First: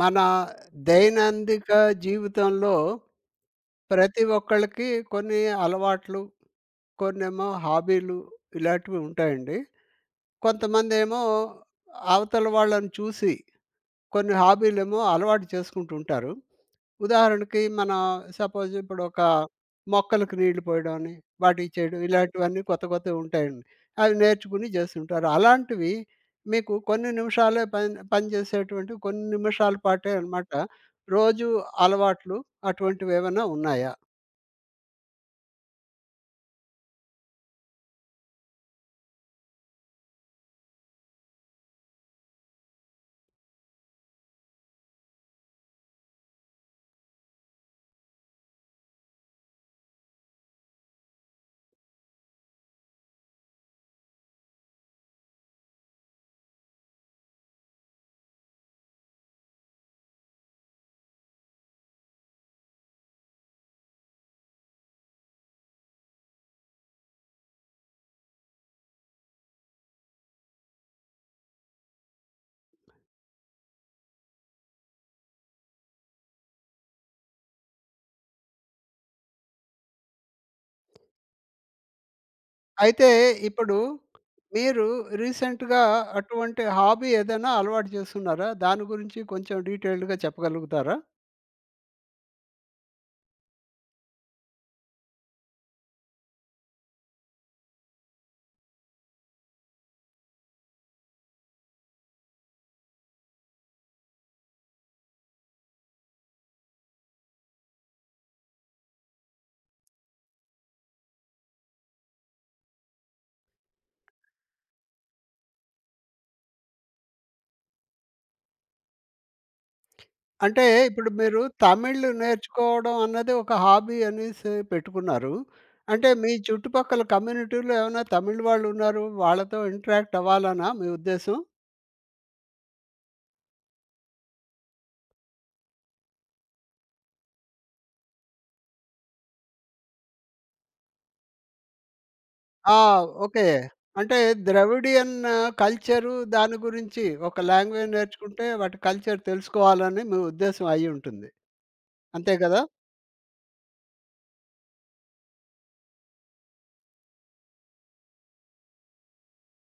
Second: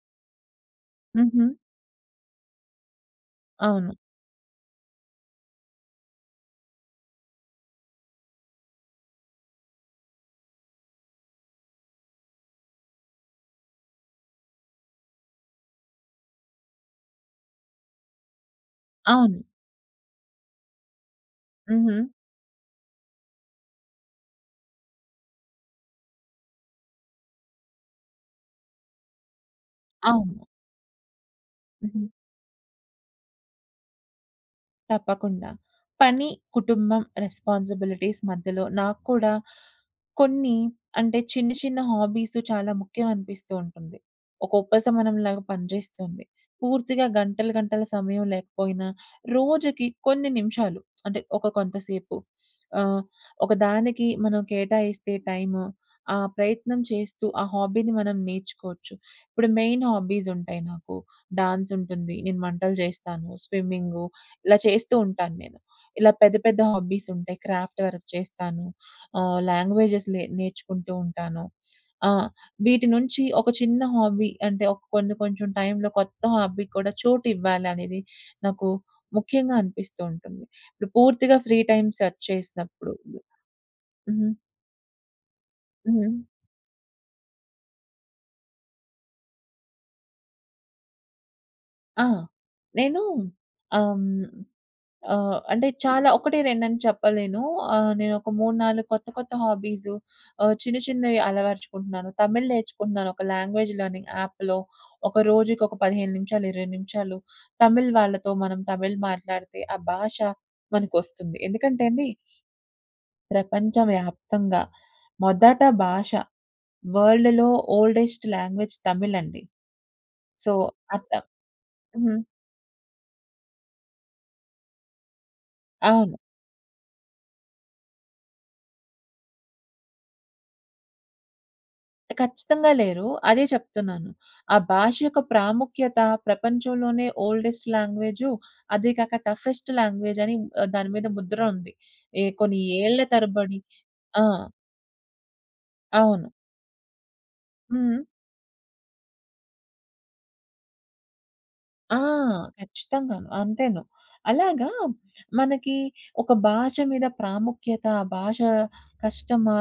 మన హుహు. దైనందిక జీవితంలో, అవును. ప్రతి ఒక్కళకి కొన్ని అలవాట్లు, కొన్నేమో హాబీలు ఇలాంటివి ఉంటాయండి. కొంతమందేమో అవతల వాళ్ళని చూసి, కొన్ని హాబీలేమో అలవాటు చేసుకుంటుంటారు. ఉదాహరణకి, మన సపోజిప్పుడొక అవును. మొక్కలకి నీళ్ళు పోయడమని, వాటిచ్చేయడం, హుహు. ఇలాంటివన్నీ కొత్త కొత్తగా ఉంటాయండి. అవి నేర్చుకొని జేస్తుంటారు. అలాంటివి మీకు కొన్ని నిమిషాలే పని పని జేసేటువంటి కొన్ని నిమిషాల పాటే అవును. అనమాట. రోజు హుహు. అలవాట్లు అటువంటివేమైనా ఉన్నాయా? తప్పకుండా. పని, కుటుంబం, రెస్పాన్సిబిలిటీస్ మధ్యలో నాకు కూడా కొన్ని అంటే చిన్న, చిన్న హాబీసు చాలా ముఖ్యమనిపిస్తూ ఉంటుంది. ఒక ఉపసమనంలాగా, పని జేస్తుంది. పూర్తిగా గంటలు గంటల సమయం లేకపోయినా, రోజుకి కొన్ని నిమిషాలు అంటే ఒక కొంతసేపు ఆహ్, ఒక దానికి మనం కేటాయిస్తే టైము, ఆ ప్రయత్నం చేస్తూ, ఆ హాబీని మనం నేర్చుకోచ్చు. ఇప్పుడు మెయిన్ హాబీసుంటాయి నాకు. డాన్సుంటుంది, నేను వంటలు జేస్తాను, స్విమ్మింగ్గు, ఇలా చేస్తూ ఉంటాను నేను. ఇలా పెద్ద పెద్ద హాబ్బీసుంటాయి. క్రాఫ్ట్ వర్క్ చేస్తాను. ఆహ్, లాంగ్వేజెస్ లే నేర్చుకుంటూ ఉంటాను. ఆ! వీటి నుంచి ఒక చిన్న హాబీ అంటే ఒక కొన్ని కొంచెం టైంలో కొత్త హాబీ కూడా చోటివ్వాలనేది నాకు ముఖ్యంగా అనిపిస్తూంటుంది. ఇప్పుడు పూర్తిగా ఫ్రీ టైం సెర్చ్ చేసినప్పుడు అయితే ఇప్పుడు హ్మ్. మీరు రీసెంట్‌గా హ్మ్. అటువంటి హాబీ ఏదైనా అలవాటు జేస్తున్నారా? దాని గురించి కొంచెం డీటెయిల్డ్‌గా చెప్పగలుగుతారా? ఆ! నేను ఆ! హ్మ్. ఆహ్, అంటే చాలా 1, 2 చెప్పలేను. ఆహ్, నేనొక 3, 4 కొత్త కొత్త హాబీసు ఆహ్, చిన్న, చిన్నయి అలవరచుకుంటున్నాను. తమిళ్ నేర్చుకుంటున్నాను ఒక లాంగ్వేజ్ లెర్నింగ్ యాప్‌లో. ఒక రోజుకొక 15 నిమిషాలు, 20 నిమిషాలు తమిళ్ వాళ్ళతో మనం తమిళ్ మాట్లాడితే ఆ భాష మనకొస్తుంది. ఎందుకంటే అండి ప్రపంచ వ్యాప్తంగా మొదట భాష వరల్డ్‌లో ఓల్డెస్ట్ లాంగ్వేజ్ తమిళ్ అండి. సో, అంటే ఆ ఇప్పుడు త మీరు తమిళ్ హ్మ్. నేర్చుకోవడం అన్నది ఒక హాబీ అనేసి పెట్టుకున్నారు. అంటే అవును. మీ చుట్టుపక్కల కమ్యూనిటీలో ఏమన్నా తమిళ్ వాళ్ళున్నారు. వాళ్ళతో ఇంటరాక్ట్ అవ్వాలనా మీ ఉద్దేశ్యం? ఖచ్చితంగా లేరు. అదే చెప్తున్నాను. ఆ భాష యొక్క ప్రాముఖ్యత ప్రపంచంలోనే ఓల్డెస్ట్ లాంగ్వేజు, అది కాక టఫెస్ట్ లాంగ్వేజ్ అని దాని మీద ముద్ర ఉంది. ఏ కొన్ని ఆ! ఏళ్ళ ఓకే. తరబడి అంటే ఆ! ద్రవిడియన్ కల్చరు అవును. దాని గురించి ఒక లాంగ్వేజ్ హ్మ్. నేర్చుకుంటే వాటి కల్చర్ తెలుసుకోవాలని మీ ఉద్దేశ్యం అయ్యుంటుంది. ఆ! అంతే కదా? ఖచ్చితంగాను. అంతేను. అలాగా మనకి ఒక భాష మీద ప్రాముఖ్యత, ఆ భాషా కష్టమా?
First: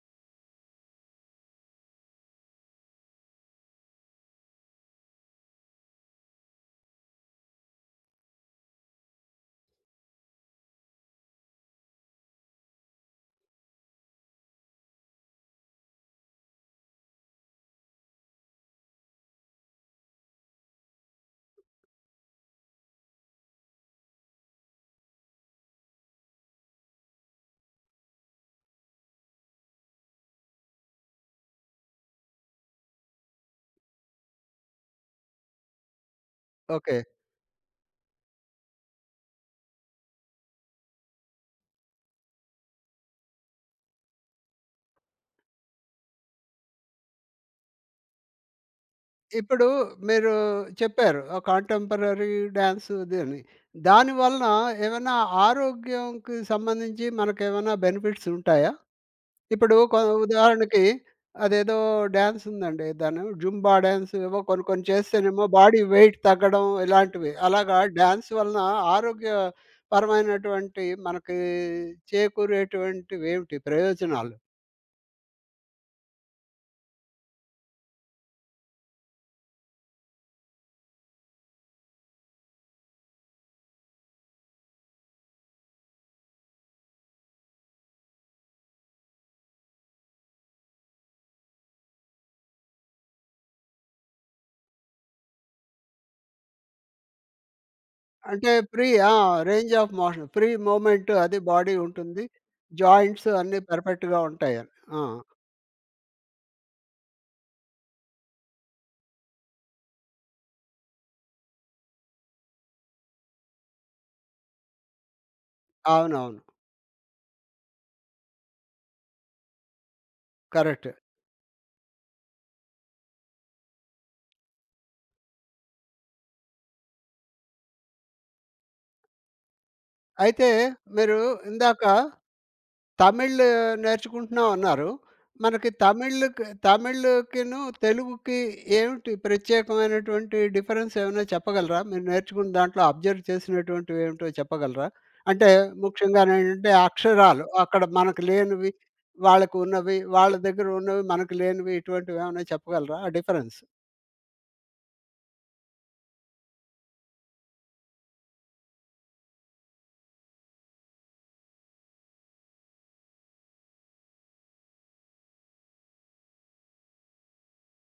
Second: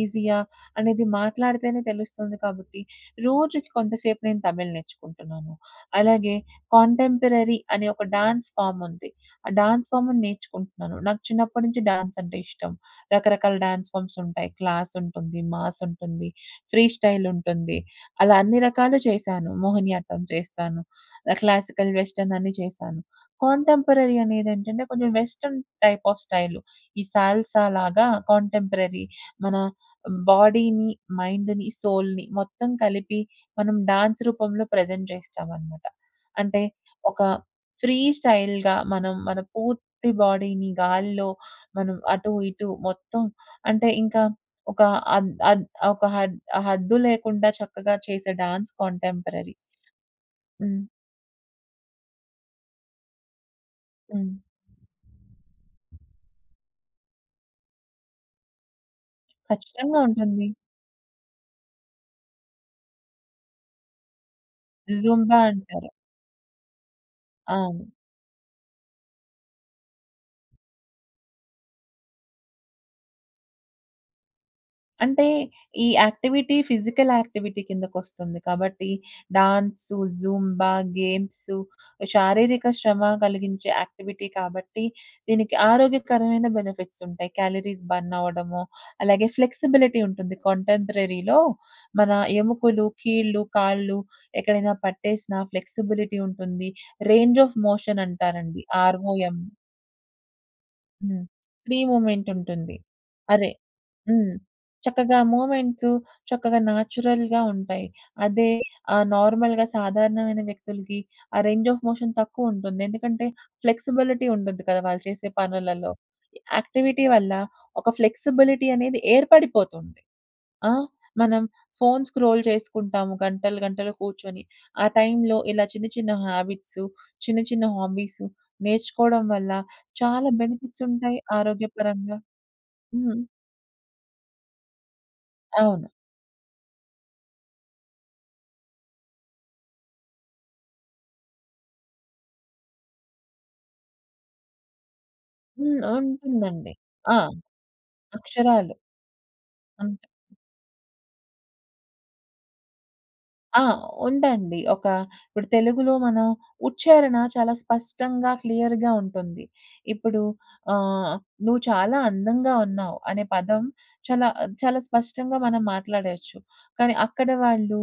ఈజీయా? అనేది మాట్లాడితేనే తెలుస్తుంది కాబట్టి, రోజుకి కొంతసేపు నేను తమిళ్ నేర్చుకుంటున్నాను. అలాగే కాంటెంపరరీ అనే ఒక డాన్స్ ఫార్మ్ ఉంది. ఆ డాన్స్ ఫార్మ్‌ని నేర్చుకుంటున్నాను. నాకు చిన్నప్పటి నుంచి డాన్స్ అంటే ఇష్టం. రకరకాల డాన్స్ ఫార్మ్స్ ఉంటాయి. క్లాస్ ఉంటుంది. మాస్ ఉంటుంది. ఫ్రీస్టైల్ ఉంటుంది. అలా అన్ని రకాలు చేశాను. మోహినియాట్టం చేస్తాను. ఆహ్, క్లాసికల్ వెస్ట్రన్ అన్ని చేశాను. కాంటెంపరరీ అనేదేంటంటే, కొంచెం వెస్ట్రన్ టైప్ ఆఫ్ స్టైలు ఈ సాల్సాలాగా కాంటెంపరరీ మన బాడీని, మైండ్‌ని, సోల్‌ని మొత్తం కలిపి మనం డాన్స్ రూపంలో ప్రజెంట్ చేస్తామనమాట. అంటే ఓకే. ఒక ఫ్రీ స్టైల్‌గా మనం మన పూర్తి బాడీని గాలిలో, మనం అటు, ఇటు మొత్తం అంటే ఇంకా ఒక అన్ అద్ ఒక హద్ హద్దు లేకుండా చక్కగా చేసే డాన్స్ కాంటెంపరరీ. ఇప్పుడు మీరు హ్మ్ చెప్పారు ఒక కాంటెంపరరీ డ్యాన్స్ ఇది అని. హ్మ్. దానివలన ఏమన్నా ఆరోగ్యంకి సంబంధించి మనకేమన్న బెనిఫిట్స్ ఉంటాయా? ఇప్పుడు ఖచ్చితంగా కొ ఉంటుంది. ఉదాహరణకి, అదేదో డ్యాన్స్ ఉందండి. దాన్ని జుంబా డ్యాన్స్ ఏవో కొన్ని కొన్ని జుంబా చేస్తేనేమో బాడీ అంటారు. వెయిట్ తగ్గడం, ఇలాంటివి. అలాగా అవును. డ్యాన్స్ వలన ఆరోగ్య పరమైనటువంటి మనకి చేకూరేటువంటివేమిటి ప్రయోజనాలు? అంటే ఈ యాక్టివిటీ ఫిజికలాక్టివిటీ కిందకొస్తుంది. కాబట్టి డాన్సు, జూంబా, గేమ్సు శారీరక శ్రమ గలిగించే యాక్టివిటీ కాబట్టి, దీనికి ఆరోగ్యకరమైన బెనిఫిట్సుంటాయి. క్యాలరీస్ బర్నవ్వడమో, అలాగే ఫ్లెక్సిబిలిటీ ఉంటుంది. కాంటెంపరరీ‌లో మన ఎముకులు, కీళ్ళు, కాళ్ళు ఎక్కడైనా పట్టేసినా ఫ్లెక్సిబులిటీ ఉంటుంది. రేంజ్ ఆఫ్ అంటే మోషనంటారండి. ఫ్రీ ఆర్‌ ఓ ఆ! M. Range of motion. Free movement హ్మ్. అది బాడీ ఫ్రీ ఉంటుంది. మూమెంటుంటుంది. జాయింట్స్ అరే అన్నీ పర్‌ఫెక్ట్‌గా హ్మ్. ఉంటాయ. ఆ! చక్కగా మూమెంట్సు, చక్కగా న్యాచురల్‌గా ఉంటాయి. అదే ఆహ్, నార్మల్‌గా సాధారణమైన వ్యక్తులకి ఆ రేంజ్ ఆఫ్ మోషన్ తక్కువుంటుంది. ఎందుకంటే, ఫ్లెక్సిబులిటీ ఉండద్దు కదా! వాళ్ళు చేసే పనులలో. అవునవును. యాక్టివిటీ వల్ల, ఒక ఫ్లెక్సిబులిటీ అనేది ఏర్పడిపోతుంది. ఆ! కరెక్ట్. మనం ఫోన్స్ స్క్రోల్ చేసుకుంటాము గంటలు గంటలు కూర్చొని. ఆ టైంలో ఇలా చిన్న చిన్న హ్యాబిట్సు, చిన్న చిన్న హాబీసు నేర్చుకోవడం వల్ల చాలా అయితే, మీరు బెనిఫిట్సుంటాయి. ఇందాకా ఆరోగ్యపరంగా హ్మ్. తమిళ్ నేర్చుకుంటున్నాం అన్నారు. మనకి అవును. తమిళ్‌కి తమిళకిను, తెలుగుకి ఏమిటిి ప్రత్యేకమైనటువంటి డిఫరెన్సేమైనా చెప్పగలరా? మీరు నేర్చుకుని దాంట్లో అబ్జర్వ్ చేసినటువంటివేమిటో చెప్పగలరా? అంటే హ్మ్. ముఖ్యంగానేంటంటే, ఉంటుందండి. ఆ ఆ! అక్షరాలు అక్కడ మనకి లేనివి, అక్షరాలు. వాళ్ళకున్నవి. అంటే వాళ్ళ దగ్గరున్నవి, మనకులేనివి ఇటువంటివేమన్నా చెప్పగలరా ఆ డిఫరెన్స్? ఆ! ఉందండి. ఒక ఇప్పుడు తెలుగులో మనం ఉచ్చారణ చాలా స్పష్టంగా క్లియర్‌గా ఉంటుంది. ఇప్పుడు ఆహ్, 'నువ్వు చాలా అందంగా ఉన్నావు' అనే పదం చాలా చాలా స్పష్టంగా మనం మాట్లాడయేచ్చు. కానీ అక్కడ వాళ్ళు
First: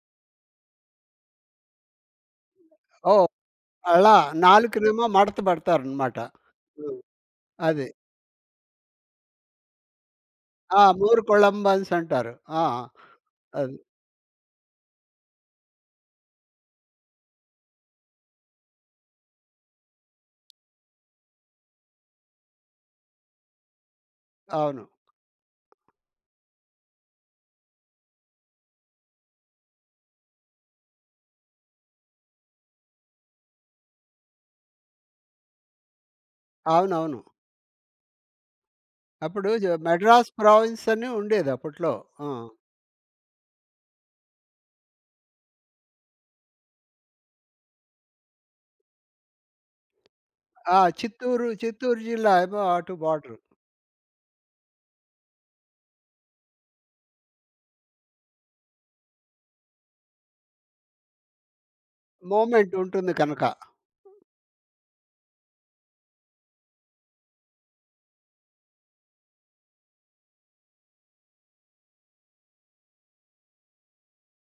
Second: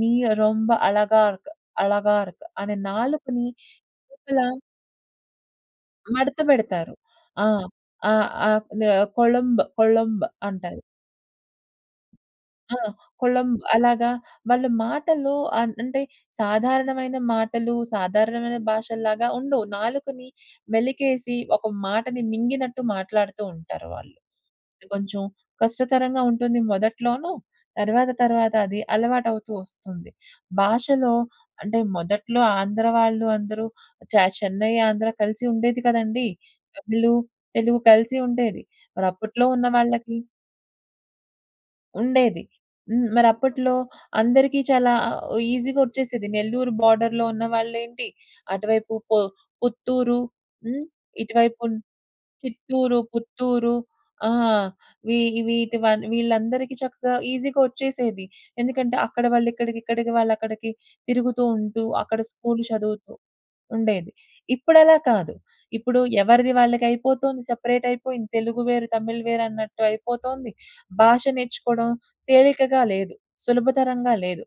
నీ రొంబ అలగార్క్, అలగార్క్ అనే ఓహ్! నాలుకని అలా ఇలా... నాలుకనేమో మడత పెడతారనమాట. మడత బెడతారు. హ్మ్. ఆ! అదే. ఆ! ఆక్‌నే కొళంబ్ కొళంబ్ అంటారు. ఆ! మూర్ కొళంబన్సంటారు. ఆ! ఆ! కొళంబ్ అది. అలాగా వాళ్ళు మాటల్లో అన్ అంటే సాధారణమైన మాటలు, సాధారణమైన భాషల్లాగా ఉండవు. నాలుకని మెలికేసి, ఒక మాటని మింగినట్టు మాట్లాడుతూ ఉంటారు వాళ్ళు. అవును. కొంచెం కష్టతరంగా ఉంటుంది మొదట్లోను. తర్వాత తర్వాత అది అలవాటవుతూ ఒస్తుంది. భాషలో అంటే మొదట్లో ఆంధ్ర వాళ్ళు అందరూ చె చెన్నై, ఆంధ్ర కలిసుండేది కదండీ! తమిళు, అవునవును. తెలుగు కలిసి ఉండేది. మరప్పట్లో అప్పుడు ఉన్న జ వాళ్ళకి మద్రాస్ ప్రావిన్సని ఉండేది అప్పుట్లో. ఆ! ఉండేది. హ్మ్. మరిప్పట్లో అందరికీ చాలా ఈజీగొచ్చేసేది. నెల్లూరు బోర్డర్‌లో ఉన్న వాళ్ళేంటి. అటువైపు పొ పుత్తూరు, ఆ! హ్మ్. చిత్తూరు, ఇటువైపున్ చిత్తూరు జిల్లా ఏమో అటు చిత్తూరు, బోర్డరు. పుత్తూరు. ఆ! వీ వీటివ వీళ్ళందరికీ చక్కగా ఈజీగొచ్చేసేది. ఎందుకంటే, అక్కడ వాళ్ళుక్కడికి, ఇక్కడికి వాళ్ళుక్కడికి తిరుగుతూ ఉంటూ, అక్కడ స్కూల్ చదువుతూ మూమెంటుంటుంది కనక. ఉండేది. ఇప్పుడలా కాదు. ఇప్పుడు ఎవరిది వాళ్ళకయిపోతుంది. సెపరేటయిపోయింది. తెలుగు వేరు, తమిళ్ వేరన్నట్టయిపోతుంది. భాష నేర్చుకోవడం తేలికగా లేదు. సులభతరంగా లేదు.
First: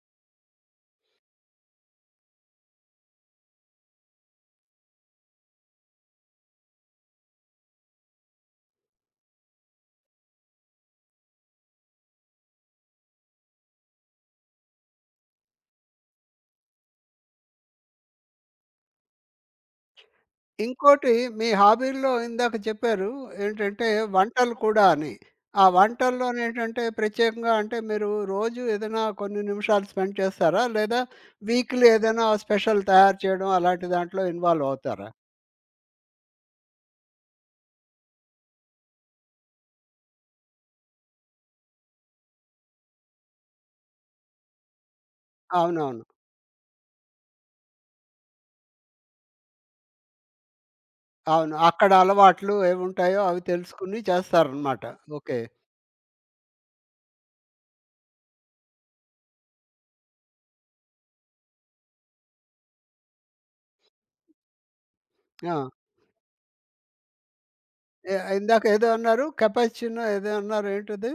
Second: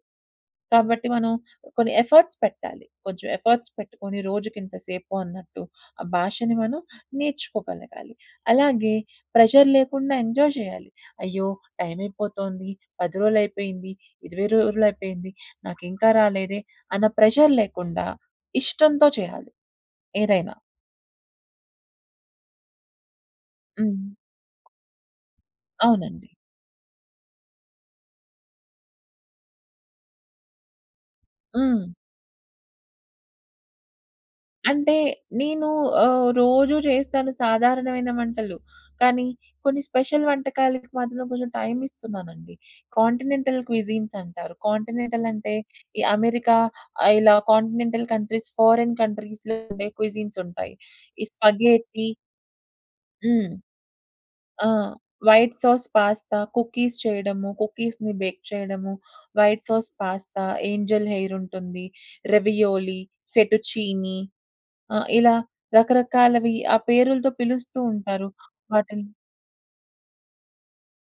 కాబట్టి, మనం కొన్ని ఎఫర్ట్స్ పెట్టాలి. కొంచెం ఎఫర్ట్స్ పెట్టుకొని, రోజుకింత సేపు అన్నట్టు, ఆ భాషని మనం నేర్చుకోగలగాలి. అలాగే ప్రెషర్ లేకుండా ఎంజాయ్ చేయాలి. అయ్యో! టైమయిపోతుంది, 10 రోజులయిపోయింది, 20 రోజులయిపోయింది. నాకింకా రాలేదే అన్న ప్రెజర్ లేకుండా ఇష్టంతో చేయాలి. ఏదైనా. ఇంకోటి మీ హాబీల్లో ఇందాక చెప్పారు. ఏంటంటే, హ్మ్. వంటలు కూడా అని. ఆ అవునండి. వంటల్లోనేంటంటే, ప్రత్యేకంగా అంటే మీరు రోజు ఏదైనా కొన్ని నిమిషాలు స్పెండ్ చేస్తారా? లేదా వీక్‌లీ హ్మ్. ఏదైనా స్పెషల్ తయారు చేయడం అలాంటి దాంట్లో అంటే ఇన్‌వాల్వవుతారా? నేను ఆహ్, రోజూ జేస్తాను సాధారణమైన వంటలు. కానీ కొన్ని స్పెషల్ వంటకాలకి మధ్యలో కొంచెం టైమిస్తున్నానండి. కాంటినెంటల్ క్విజీన్సంటారు. కాంటినెంటలంటే అవునవును. ఈ అమెరికా, ఆహ్, ఇలా కాంటినెంటల్ కంట్రీస్, ఫారెన్ కంట్రీస్‌లో ఉండే క్విజీన్సుంటాయి. ఈ అవును. అక్కడ స్పగేటి అలవాట్లు ఏముంటాయో అవి హ్మ్. తెలుసుకుని ఆ! చేస్తారనమాట. Okay. White sauce pasta, cookies చేయడము, కుకీస్‌ని బేక్ చేయడము. వైట్ సాస్ పాస్తా, ఏంజిల్ హెయిరుంటుంది. Ravioli, fettuccine. ఆ! ఇలా ఆ! రకరకాలవి ఆ పేరులుతో ఏ పిలుస్తూంటారు. ఇందాకేదో వాటిల్ అన్నారు? కెపచ్చీనో ఏదో అన్నారేంటది?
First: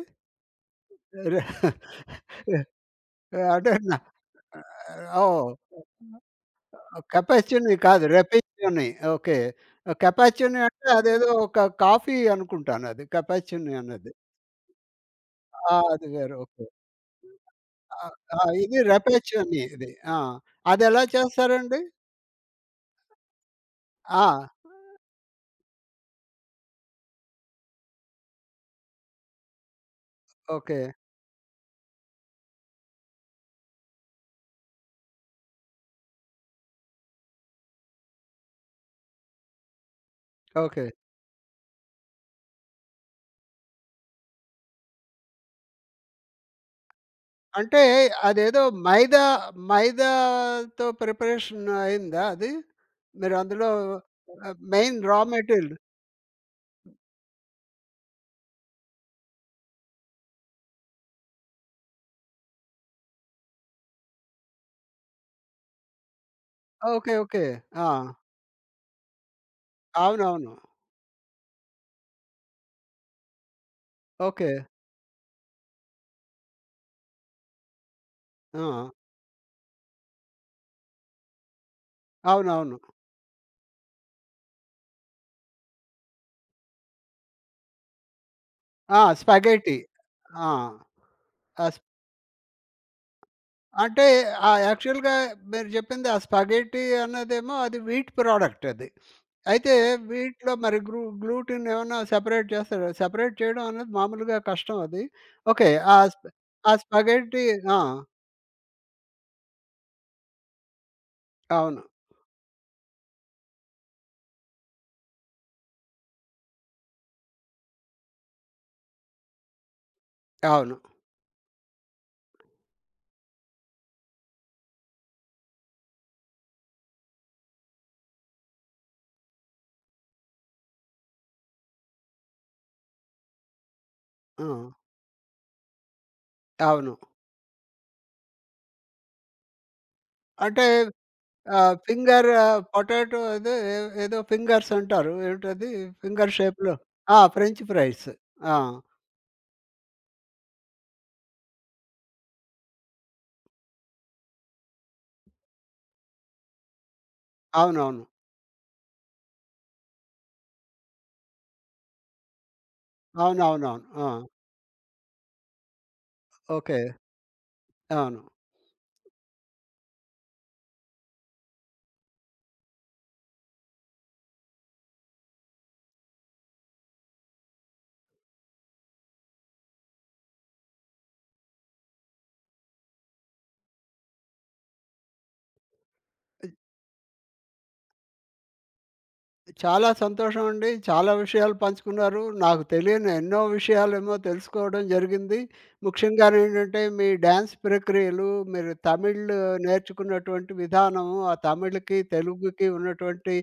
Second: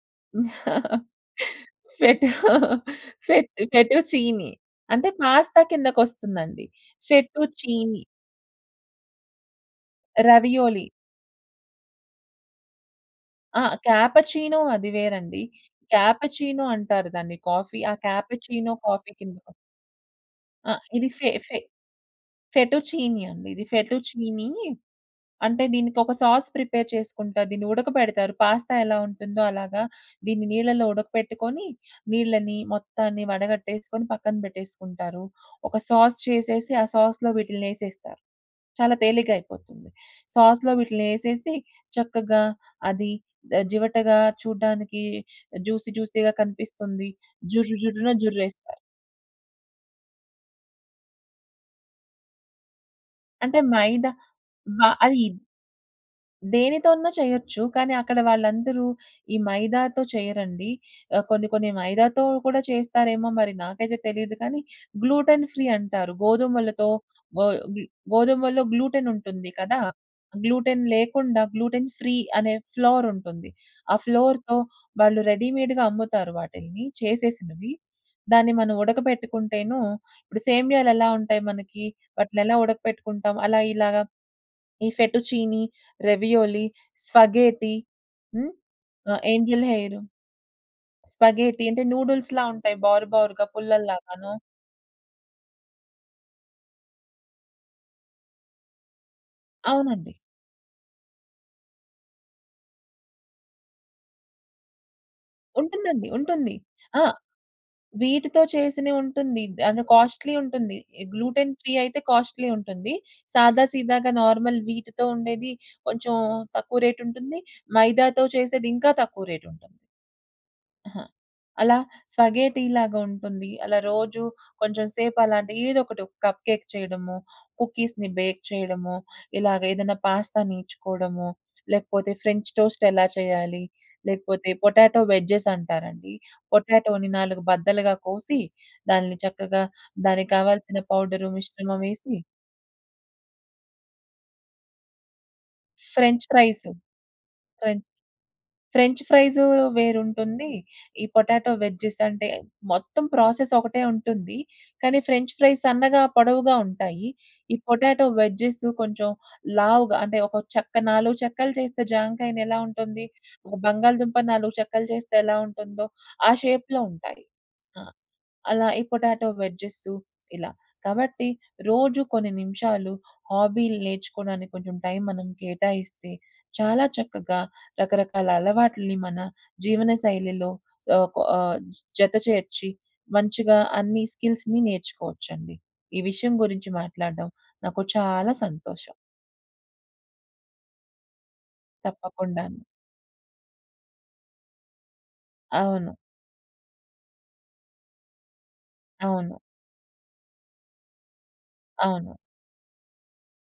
స్వెటూ, ఎహ్ ఫెట్ అంటే నా ఫెటు చీనీ. అంటే ఓహ్! పాస్త కిందకొస్తుందండి. సెటూ కపేచుని చీనీ. కాదు. రెపేచుని. ఓకే. కెపాచునీ రావియోలీ. అంటే అదేదో ఒక కాఫీ అనుకుంటానది. ఆ! కెపాచునీ అన్నది. క్యాపచీనో అది వేరండి. ఆ! అది వేరు. ఓకే. క్యాపచీనో అంటారు దాన్ని కాఫీ ఆ ఆ ఆ క్యాపచినో ఇది కాఫీ కిందకొ రెపలేచుని ఇది. ఆ! ఆ! అదెలా ఇది ఫే ఫే చేస్తారండి? ఫెటు చీనీ అండి ఇది. Fettuccine. ఆ! అంటే దీనికొక సాస్ ప్రిపేర్ చేసుకుంటా. దీన్ని ఉడకబెడతారు. పాస్తా ఎలా ఉంటుందో అలాగా, దీన్ని నీళ్ళలో ఓకే. ఉడకపెట్టుకొని, నీళ్ళని మొత్తాన్ని వడగట్టేసుకొని, పక్కన బెట్టేసుకుంటారు. ఒక సాస్ చేసేసి, ఆ సాస్‌లో వీటిలిని ఎసేస్తారు. చాలా తేలిగ్గయిపోతుంది. సాస్‌లో ఓకే. వీటిలినేసేసి, చక్కగా అది జివటగా చూడ్డానికి జూసి, జూసీగా కనిపిస్తుంది. జుర్రు అంటే జుర్రున అదేదో జుర్రేస్తారు. మైదా, మైదాతో ప్రిపరేషనయిందా అది? అంటే మీరందులో మైద బ మెయిన్ రా అయిద్ మెటీరిల్? దేనితోన్నా చేయొచ్చు. కానీ అక్కడ వాళ్ళందరూ ఈ మైదాతో చేయరండి. ఆ కొన్ని కొన్ని మైదాతో కూడా చేస్తారేమో మరి నాకైతే తెలీదు కానీ, గ్లూటన్ ఫ్రీ అంటారు. గోధుమలతో ఓకే. ఓకే. గో గ్ ఆ! గోధుమలలో గ్లూటనుంటుంది. కదా! అవునవును. గ్లూటెన్ లేకుండా గ్లూటెన్ ఫ్రీ అనే ఫ్లౌరుంటుంది. ఆ ఫ్లౌర్‌తో ఓకే. వాళ్ళు రెడీమేడ్‌గా అమ్ముతారు వాటిలిని చేసేసినవి. దాన్ని మనం ఆ! ఉడకబెట్టుకుంటేను, ఇప్పుడు సేమ్యాలెలా ఉంటాయి మనకీ, వాటిలినెలా అవునవును. ఉడకపెట్టుకుంటాం అలా ఇలాగా ఈ ఫెటు చీనీ, రావియోలీ, స్పగేటి. హ్మ్. ఆ! ఆ! Angel spaghetti. హెయిరు. ఆ! స్పగేటి ఆస్ అంటే నూడుల్స్‌లా ఉంటాయి బారు బరుగా అంటే పుల్లల్లాగాను. ఆ! యాక్చవల్‌గా మీరు జెప్పింది ఆ స్పగేటీ అన్నదేమో అది వీట్ ప్రోడక్టది. అయితే అవునండి. వీటిలో మరి గ్లూ గ్లూటినేమన్నా సెపరేట్ చేస్తారు. సెపరేట్ చేయడం అన్నది మాములుగా కష్టం అది. ఓకే. ఆ ఉంటుందండి. స్ప ఉంటుంది. ఆ ఆ! స్పగేటీ ఆ! వీటితో చేసినయుంటుంది. అండ్ కాస్ట్‌లీ ఉంటుంది. గ్లూటెన్ ఫ్రీ అవును. అయితే కాస్ట్‌లీ ఉంటుంది. సాదా సీదాగా నార్మల్ వీట్‌తో ఉండేది కొంచెం తక్కువ రేటుంటుంది. మైదాతో చేసేది ఇంకా తక్కువ రేటుంటుంది. అవును. అహ! అలా స్వగేటీలాగుంటుంది. అలా రోజు కొంచెం సేపలాంటి ఏదొకటి కప్ కేేక్ చేయడమొ, కుకీస్‌ని బేక్ చేయడమొ, ఇలాగేదైనా పాస్తా నేర్చుకోవడమొ, లేకపోతే ఫ్రెంచ్ టోస్ట్ ఎలా చేయాలి, లేకపోతే ఆ! పొటాటో వెడ్జెసంటారండి. అవును. పొటాటోని 4 బద్దలుగా కోసి దాని చక్కగా దానికి అంటే కావాల్సిన పౌడర్ ఆహ్, మిశ్రమం ఎసి ఫింగర్ ఆహ్, పొటాటో అదే ఏ ఏదో ఫింగర్సంటారు. ఏంటది? French finger fries. షేప్‌లో ఆ! French French fries. ఆ! ఫ్రెంచ్ ఫ్రైసు వేరుంటుంది. ఈ పొటాటో వెడ్జెసంటే, మొత్తం ప్రాసెసొకటే ఉంటుంది. కానీ ఫ్రెంచ్ ఫ్రైస్ సన్నగా, పొడవుగా ఉంటాయి. ఈ అవునవును. పొటాటో వెజ్జెస్ కొంచెం లావుగా, అంటే ఒక చెక్క 4 చెక్కలు చేస్తే జాంకాయినెలా ఉంటుంది? ఒక అవునవునవును. ఆ! బంగాళదుంప నాలుగు చెక్కలు చేస్తే ఎలా ఉంటుందో ఆ ఓకే. షేప్‌లో ఉంటాయి. ఆ! అవును. అలా ఈ పొటాటో వెడ్జెసు ఇలా. కాబట్టి రోజు కొన్ని నిమిషాలు హాబీలు నేర్చుకోడానికి కొంచెం టైం మనం కేటాయిస్తే, చాలా చక్కగా రకరకాల అలవాట్లి‌ని మన జీవనశైలిలో ఆహ్, కొ ఆహ్, జత చేర్చి, మంచిగా అన్ని స్కిల్స్‌ని నేర్చుకోవచ్చండి. ఈ విషయం గురించి మాట్లాడడం నాకు చాలా సంతోషం. చాలా సంతోషమండి. చాలా విషయాలు పంచుకున్నారు. తప్పకుండాను. నాకు తెలియని ఎన్నో విషయాలేమో తెలుసుకోడం జరిగింది. అవును. ముఖ్యంగానేంటంటే, మీ డ్యాన్స్ ప్రక్రియలు, మీరు తమిళ్ అవును. నేర్చుకున్నటువంటి విధానము, ఆ తమిళ్‌కి, అవును. తెలుగుకి ఉన్నటువంటి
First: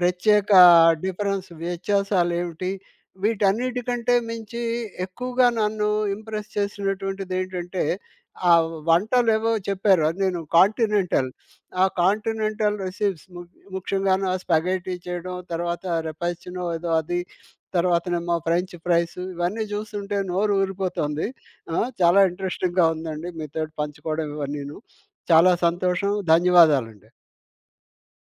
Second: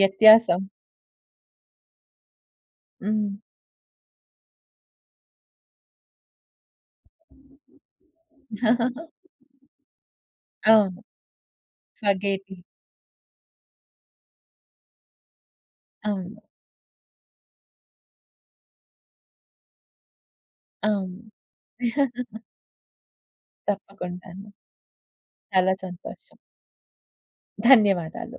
ప్రత్యేకా డిఫరెన్స్ వ్యత్యాసాలేమిటిి. హ్మ్. వీటన్నిటి కంటే మించి, ఎక్కువగా నన్ను ఇంప్రెస్ చేసినటువంటిదేంటంటే, ఆ వంటలేవో చెప్పారు, అది నేను అవును. కాంటినెంటల్. ఆ స్పగేటి. కాంటినెంటల్ రెస్‌పీస్‌ ముఖ్యంగాను ఆ స్పగేటీ చేయడం, తర్వాత అవును. రెపైచినో ఏదో అది, తర్వాతనేమో ఫ్రెంచ్ ఫ్రైసు, ఇవన్నీ జూస్తుంటే అవును. నోరూరిపోతుంది. ఆ! చాలా ఇంట్రెస్టింగ్‌గా ఉందండి. మీతోటి పంచుకోవడం తప్పకుండాను. ఇవన్నీను. చాలా చాలా సంతోషం సంతోషం. ధన్యవాదాలండి. ధన్యవాదాలు.